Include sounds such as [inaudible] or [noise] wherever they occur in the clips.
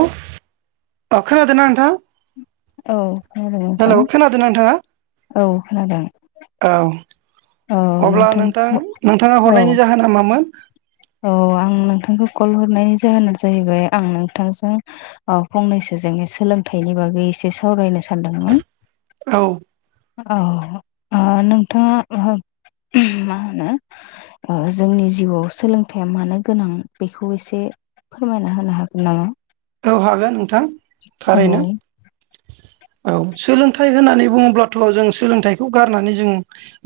उफ अ अखनादों ना नोंथां? औ खोनादों नोंथां हेल' खोनादों नोंथाङा? औ खोनादों। औ अब्ला नोंथां नोंथाङा हरनायनि जाहोना मामोन? अ आं नोंथांखौ कल हरनायनि जाहोना जाहैबाय आं नोंथांजों अ फंनैसो जोंनि सोलोंथाइनि बागै एसे सावरायनो सा सानदोंमोन। औ औ ओ नोंथाङा मा होनो ओ जोंनि जिउआव सोलोंथाइया मानो गोनां बेखौ एसे फोरमायना होनो हागोन नामा? औ हागोन नो थां औ थारैनो। औ सोलोंथाइ होननानै बुङोब्लाथ' जों सोलोंथाइखौ गारनानै जों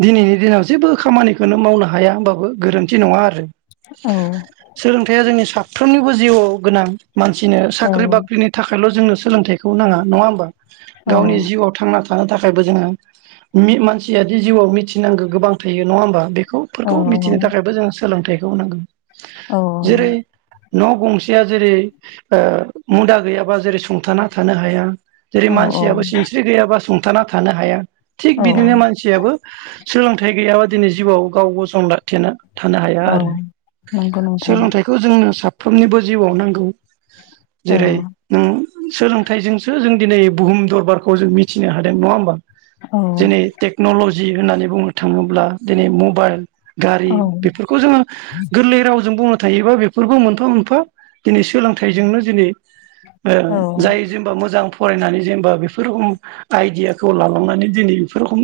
दिनैनि दिनाव जेबो खामानिखौनो मावनो हाया होनबाबो गोरोन्थि नङा आरो। औ सोलोंथाइया जोंनि साफ फ्रोमनिबो जिउआव गोनां मान। थिनो औ साख्रि बाख्रिनि थाखायल' जोंनो। सोलोंथाइखौ नाङा नङा होमबा। औ गावनि जिउआव थांना था थानो थाखायबो जोङो मि-मानसिया जिउआव मिनांगो गोबां थायो नङा होमबा बे खौ औ फोरखौ मिथिनो थाखायबो जों सोलोंथाइ‌ खौ नांगो। औ न' गंसेया जेरै। ओ मुदा गैयाबा जेरै सुंथाना थानो हाया। जेरै औ औ मानसियाबो सिनस्रि गैयाबा सुंथाना थानो हाया। थिग औ बिदिनो मानसियाबो सोलोंथाइ गैयाबा दिनै जिउआव गाव गसं ला थेना। थानो हाया औ आरो नंगौ नोंथां सोलोंथाइखौ जोंनो साफ्रोम फ्रोमनिबो जिउआव नांगौ। औ जेरै नों। सोलोंथाइजोंसो जों दिनै बुहुम दरबारखौ जों मिथिनो हादों नङा होमबा। औ जनै टेक्नलजि। होननानै बुंनो थाङोब्ला दिनै मबाइल गारि औ बेफोरखौ जोङो गोरलै रावजों बुंनो थाङोबा बेफोरबो मोनफा मोनफा दिनै सोलों थाइजोंनो दिनै ओ औ जाय जेनोबा मोजां फरायनानै जेनोबा बेफोर रोखोम आइदियाखौ लालांनानै दिनै बेफोर रोखोम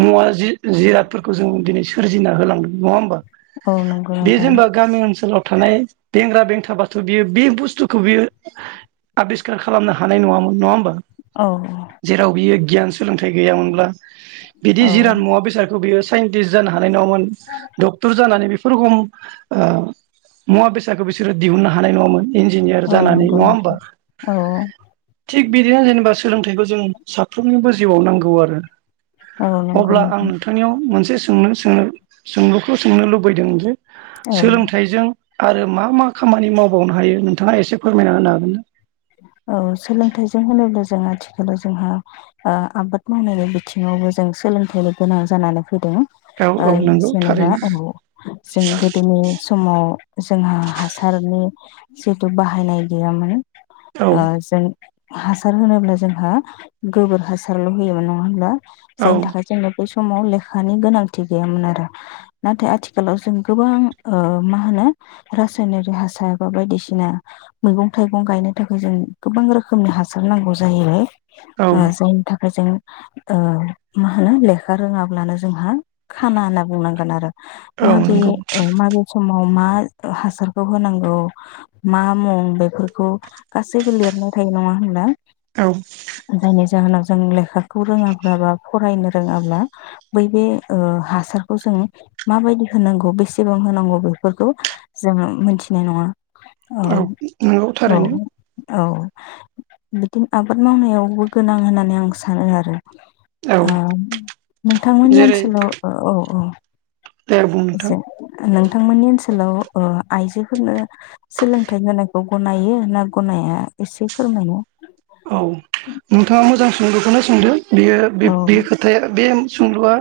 मुवा जिरादफोरखौ जों दिनै सोरजिना होलांदों नङा होमबा। औ नंगौ बे नोंथां जेनबा गामि ओनसोलाव थानाय बेंग्रा बेंथाब बाथ बियो बे बुस थुखौ बियो आबिस्कार खालामनो हानाय नङामोन नङा होमबा? औ जेराव बियो गियान सोलोंथाइ गैयामोनब्ला बिदि औ जिराद मुवा बेसादखौ बियो साइन्टिस जानो हानाय नङामोन डक्टर जानानै बेरोखम मुवा बेसादखौ बिसोरो दिहुननो हानाय नङामोन। इन्जिनियार औ जानानै नंगौ नङा नोंथां होमबा औ थिग बिदिनो जेनोबा सोलोंथाइखौ जों साफ्रोमनिबो जिबआव नांगौ आरो औ नंगौ अब्ला आं नोंथां नोंथांनियाव मोनसे सोंनो सोंलुखौ सोंनो लुबैदों जे औ सोलोंथाइजों आरो मा मा खामानि मावबावनो हायो नोंथाङा एसे फोरमायना होनो हागोन ना? औ सोलोंथाइजों होनोब्ला जों आथिखालाव जोंहा आबाद मावनायनि बिथिङावबो जों सोलोंथाइनि गोनां जानानै फैदों। हागोन ना औ ओ औ नंगौ जेनेबा थारैनो औ जों गोदोनि समाव जोंहा हासारनि जिहेतु बाहायनाय गैयामोन। औ ओ जों हासार होनोब्ला जोंहा गोबोर हासारल होयोमोन नङा होमब्ला औ जायनि थाखाय जोंनो समाव लेखानि गोनांथि गैयामोन आरो। नाथाय आथिखालाव जों गोबां माहोनो रासायनारि हासार बा बायदिसिना मैगं थाइगं गायनो थाखाय जों गोबां रोखोमनि हासार नांगौ जाहैबाय। औ ओ जायनि थाखाय जों ओ मा होनो लेखा रोङाब्लानो जोंहा खाना होनना बुंनांगोन आरो माबे नंगौ माबे समाव मा हासारखौ होनांगौ मा मुं बेफोर खौ गासैबो लिरनाय थायो नङा होनब्ला। औ जायनि जाहोनाव जों लेखा [unintelligible] फरायनो रोङाब्ला बै बे हासारखौ जों माबायदि होनांगौ बेसेबां होनांगौ बेफोरखौ जोङो मोनथिनाय नङा। औ औ थारैनो औ बिदिनो आबाद मावनायावबो गोनां होननानै आं सानो आरो। औ नोंथांमोननि जेरै ओनसोलाव औ औ दे बुं नोंथां ए नोंथांमोननि ओनसोलाव आइजोफोरनो सोलोंथाइ जानायखौ गनायो ना गनाया एसे फोरमायनो औ नोंथाङा मोजां सोंलुखौनो सोंदों। बेयो बे औ बे खोथाया बे सुंलुआ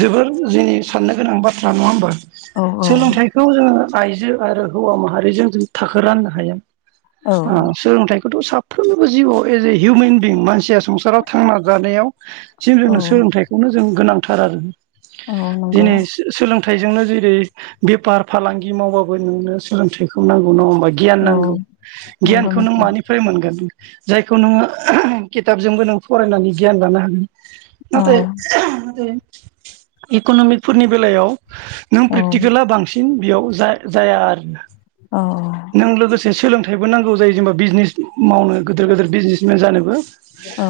जोबोर जोंनि साननो गोनां बाथ्रा नङा होमबा। औ औ सोलोंथाइखौ जोङो आइजो आरो हौवा माहारिजों जों थाखो राननो हाया। औ सोलोंथाइखौथ' साफ [unintelligible] एज ए हिउमेन बिं मानसि संसाराव थांना जानायावसिम औ जोंङो सोलोंथाइखौनो जों गोनां। थार आरो औ नंगौ दिनै सोलोंथ नाथायजोंनो जेरै बेफार फालांगि मावबाबो नोंनो सोलोंथाइखौ नांगौ नङा गियान औ नांगौ नंगौ गियानखौ नों नोंथां मानिफ्राय मोनगोन जायखौ नोङो खिथाबजोंबो नों फरायनानै गियान लानो हागोन। औ नाथाय इक'नमिकफोरनि बेलायाव नों औ प्रेकटिकेला बांसिन बेयाव ज जाया आरो। अ। जे सोलोंथाइबो नांगौ जायो जेनेबा बिजनेस मावनानै गिदिर गिदिर बिजनेसमेन जानोबो औ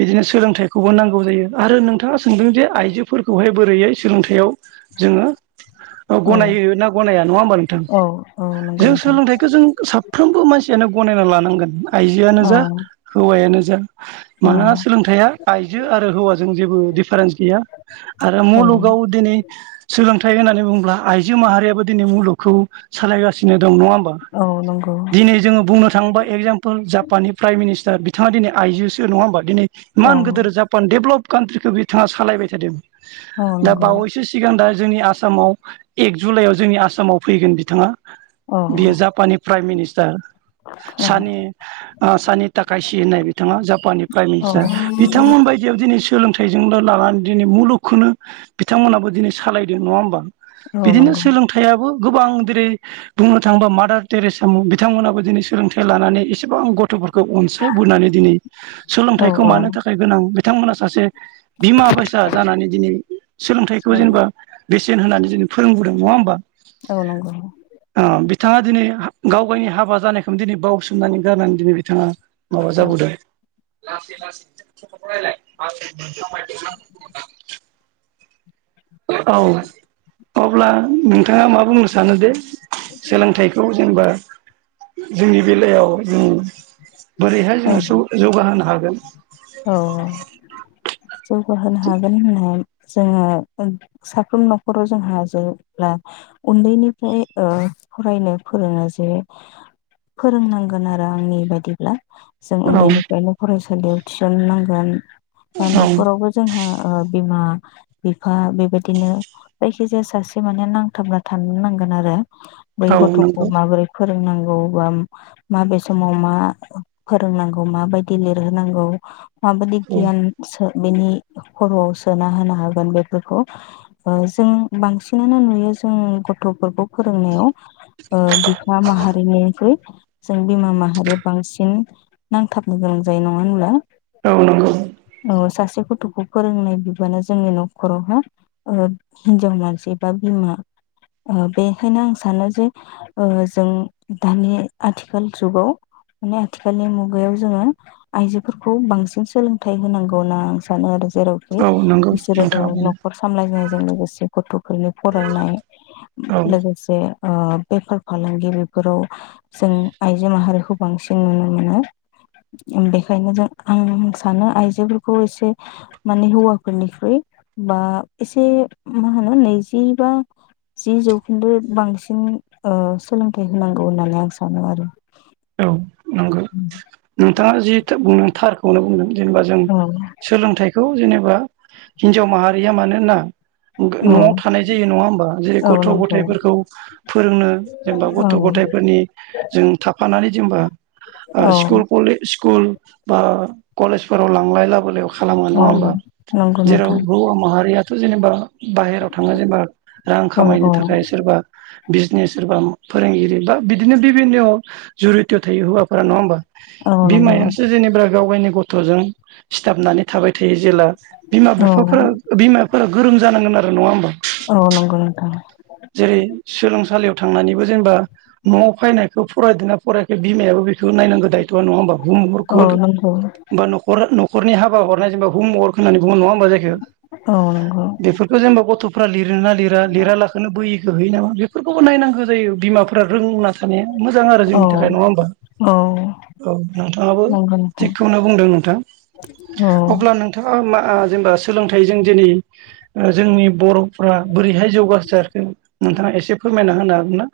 बिदिनो सोलोंथाइखौ नांगौ जायो आरो नोंथाङा सोंदों जे आइजोफोरखौहाय बोरैहै सोलोंथाइयाव जोङो ओ औ गनायो ना गनाया नङा होमबा नोंथां औ औ नंगौ जों नोंथां सोलोंथाइखो जों साफ्रोमबो मानसियानो गनायना लानांगोन। आइजोआनो औ जा हौवायानो जा औ मानोना सोलोंथाइया आइजो आरो हौवाजों जेबो दिडिफारेन्स गैया आरो औ मुलुगाव दिनै सोलोंथाइ होननानै बुङोब्ला आइजो माहारियाबो दिनै मुलुग खौ सालायगासिनो। दं नङा होमबा औ नंगौ दिनै जोङो बुंनो थाङोबा एक्जाम जापाननि प्राइम मिनिस्टार बिथाङा दिनै आइ जोसो नंङा होमबा दिनै औ इमान गोदोर जापान डेब्लप काान्ट्रिखो बिथाङा सालायबाय थादों। औ दा नंगौ बावैसो सिगां दा जोंनि आसामाव एक जुलाइआव जोंनि आसामाव फैगोन बिथाङा औ बेयो जापाननि प्राइम मिनिस थार। औ सानि ओ सानि थाखासि होननाय बिथाङा जापाननि प्राइम औ मिनिस्टार बिथांबायदियाव दिनै सोलोंथाइजोंनो लानानै दिनै मुलुगखौनो बिथांमोनहाबो दिनै सालायदों नङा होमबा। औ बिदिनो नंगौ सोलोंथाइयाबो गोबां दिरै बुंनो थाङोबा मादार टेरेसामोन बिथांमोनाबो दिनै सोलोंथाइ लानानै एसे गोबां गथ'फोर खौ अनसाय बोनानै दिनै औ सोलोंथाइखौ औ मानो थाखाय गोनां बिथांमोना सासे बिमा बायसा जानानै दिनै सोलोंथाइखौ औ जेनेबा बेसेन होनानै जोंनो फोरोंबोदों नङा होमबा। औ नंगौ। ओ बिथाङा दिनै गावगाइनि हाबा जानायखौनो दिनै बावसोमनानै जानानै दिनै बिथाङा माबा जाबोदो। [unintelligible] [inaudible] [unintelligible] औ अब्ला नोंथाङा मा बुंनो सानो दे? सोलोंथाइखौ जेनबा जोंनि बेलायाव उम बोरैहाय औ जोङो जौगाहोनो हागोन। जौगाहानो हागोन होना जोङो साफ्रोम न'खराव जोंहा जेब्ला उन्दैनिफ्राय ओ फरायनो फोरोङो जे फोरोंनांगोन आरो आंनि बादि ब्ला जों औ उन्दैनिफ्रायनो फरायसालियाव थिसननांगोन। बा औ न'खरावबो जोंहा ओ बिमा बिफा बेबायदिनो जायखिजाया सासे माने नांथाबना थानो नांगोन आरो। बै औ गथ'खौ नंगौ माबोरै फोरोंनां गौ बा माबे समाव मा फोरोंनांगौ माबायदि लिरहोनांगौ। माबादि औ गियान सो बेनि खर'आव सोना होनो हागोन बेफोरखौ जों बांसिनानो नुयो जों गथ'फोरखौ फोरोंनायाव ओ बिफा माहारिनिख्रुइ जों बिमा माहारिया बांसि न नांथाबनो गोनां जायो नङा होनब्ला? औ नंगौ अ सासे गथ' खौ फोरोंनाय बिबाना जोंनि न'खरावहााय हिनजाव मानसि बा बिमा बेखायनो आं सानो जे ओ जों दानि आथिखाल जुगाव माने आथिखालनि मुगायाव जोङो आइजोफोरखौ बांसिन सोलोंथाइ होनांगौ होनना आं सानो आरो। जेरावखि औ नंगौ बिसोरो औ नोंथाङा बुंनो न'खर सामलायनायजों लोगोसे गथ'फोरनि फरायनाय औ लोगोसे ओ बेफार फालांगि बेफोराव जों आइजो माहारिखौ बांसिन नुनो मोनो। बेखायनो जों आं सानो आइजोफोरखौ एसे माने हौवाफोरनिख्रुइ बा एसे मा होनो नैजि बा जि जौखिदो बांसिन सोलोंथाइ होनांगौ होननानै आं सानो आरो। औ नंगौ नोंथाङा जि बुंदो थार। खौनो बुंदों। जेनेबा जों औ सोलोंथाइखौ जेन बा हिनजाव माहारिया मानोना औ न'आव थानाय जायो नङा होमबा जेरै औ गथ' नंगौ गथायाइफोरखौ फोरोंनो जेनेबा औ गथ' गथायफोरनि जों था फानानै जेनबा औ स्कुल कलेज सि कुल बा कलेज फोराव लांलाय लाबोलायाव खालामो नङा औ होमबा नंगौ जेराव नोंथां हौवा माहारिया थ' जेनेबा बाहेराव थाङो जेनेबा रां औ खामायनो औ थाखाय सोरबा बिजनेस सोरबा फोरोंगिरि बा बिदिनो बिभिन्न जुरि राव थायो हौवाफोरा नङा होमबा औ नंगौ बिमायासो जेनेबा गाव गावनि गथ'जों सिथाबनानै थाबाय थायो जेला बिमा औ बिफाफोरा बिमाफोरा गोरों जानांगोन आरो नङा होमबा? औ नंगौ नोंथां जेरै-सोलोंसालियाव थांनानैबो जेनेबा न'आव फैनायखौ फरायदोंना फरायखै बिमायाबो बेखौ नायनांगौ दायथ'आ नङा होमबा हम औ वर्कफोर नंगौ बा न'खरा न'ख- हरनि हाबा हरनाय जेनबा हमवर्क होनानै गुबुन नङा होमबा जायखो औ नंगौ बेफोरखौ जेनेबा गथ'- प्रलि [inaudible] लिरना लिरा-लिरा लाख- बैयोखो हैयो नामा? बेफोरखौबो नायनांगौ जायो बिमा- फोरा रोंना थानाया मोजां आरो जोंनि औ थाखाय नङा होमबा औ औ नोंथाङाबो नंगौ नोंथां थिगखौनो बुंदों नोंथां औ अब्ला नोंथाङा मा अ जेनेबा सोलोंथाइजों दिनै अ जोंनि बर' अ बोरैहाय जौगासार नोंथाङा एसे फो- रमायना होना हागोन ना?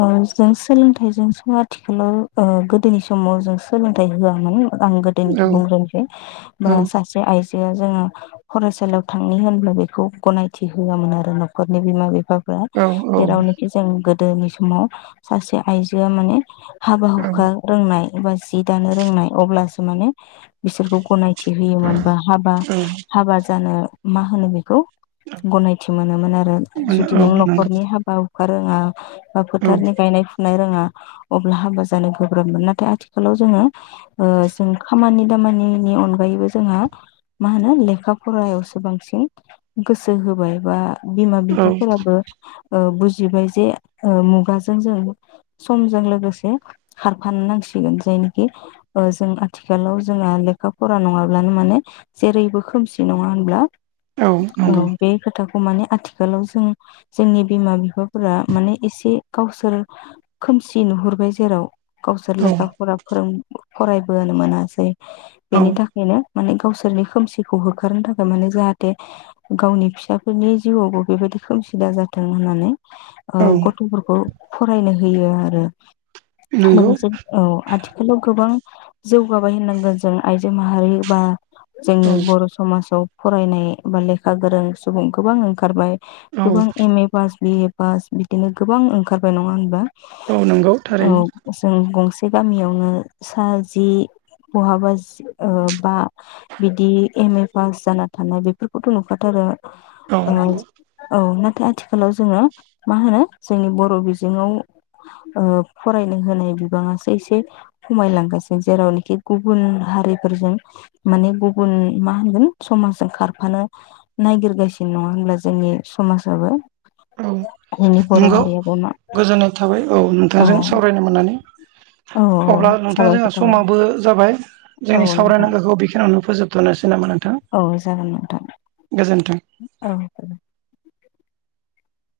अ जों सोलोंथाइजों सो आथिखालाव ओ गोदोनि समाव जों सोलोंथाइ होआमोन आं औ गोदोनिखौ बुंग्रोनोसै औ बा सासे आइजोआ जोङो फराय- सालिआव थांनि होनब्ला बेखौ गनायथि होआमोन आरो न'खरनि बिमा बि- फा फोरा औ जेरावनिखि जों गो- दोनि समाव सासे आइजोआ माने हाबा औ हुखा रोंनाय बा जि दानो रोंनाय अब्लासो माने बिसोरखौ गनाय मिथि होयोमोनबा हाबा-हाबा जानो मा होनो बेखौ? गनायथि मोनोमोन आरो औ जुदि नों नंगौ न'खरनि हाबा फोरोङा बा औ फोथारनि गायनाय फो- नाय रोङा अब्ला हाबा जानो गोब्राबमोन नाथाय आथिखालाव जोङो ओ जों खामानि दामानिनि अनगायैबो जोंहा मा होनो लेखा फरायावसो बांसिन गोसो होबाय बा- बिमा बिफाफोराबो अ बुजिबाय जे ओ मुगाजों जों समजों औ लोगोसे खारफानो नांसिगोन जायनोखि अ जों आथिखालाव जोंहा लेखा फरा नङाब्लानो माने जेरैबो खोमसि नङा होनब्ला औ नंगौ औ बे खोथा माने आथिखालाव जों-जोंनि बिमा बिफाफोरा माने एसे गावसोर खोमसि नुहुरबाय जेराव गावसोर औ लेखाफोरा फोरों फरायबोनो मोनासै औ बेनि थाखायनो माने गावसोरनि खोमसिखौ होखारनो थाखाय माने जाहाथे गावनि फिसाफोरनि जिउआवबो बेबायदि खोमसि दाजाथों होननानै औ गद खौ फरायनो होयो आरो नंगौ लोगोसे औ आथिखालाव गोबां जौगाबाय होननांगोन जों आइजो माहारि बा जोंनि औ बर' समासाव फरायनाय बा लेखा गोरों सुबुं गोबां ओंखारबाय औ गोबां एमे पास बिए पास बिदिनो गोबां ओंखारबाय नङा होनबा औ नंगौ थारैनो बे गामियावनो सा जि बहाबा ज ओ बा बिदि एमे पास जाना थानाय बेफोरखौथ' नुखाथारो औ नंगौ ओज औ नाथ थाय आथिखालाव जोङो मा होनो जोंनि बर' बिजोङाव ओ फरायनो होनाय बिबांङासो एसे खमायलांगासिनो जेरावनोखि गुबुन हारिफोरजों माने गुबुन मा होनगोन समाजजों खारफानो नागिरगासिनो नङा होनब्ला जोंनि समाजाबो औ जोंनि बर' नंगौ हारियाबो मा गोजोननाय थाबाय औ नोंथांजों सावरायनो मोननानै औ [inaudible] अब्ला नोंथाङा साबायखर जोंहा थाबाय समाबो जाबाय औ जोंनि नोंथां सावरायनांगौखौ बेखिनियावनो फोजोबथ'नोस सै नामा नों औ जागोन नोंथां औ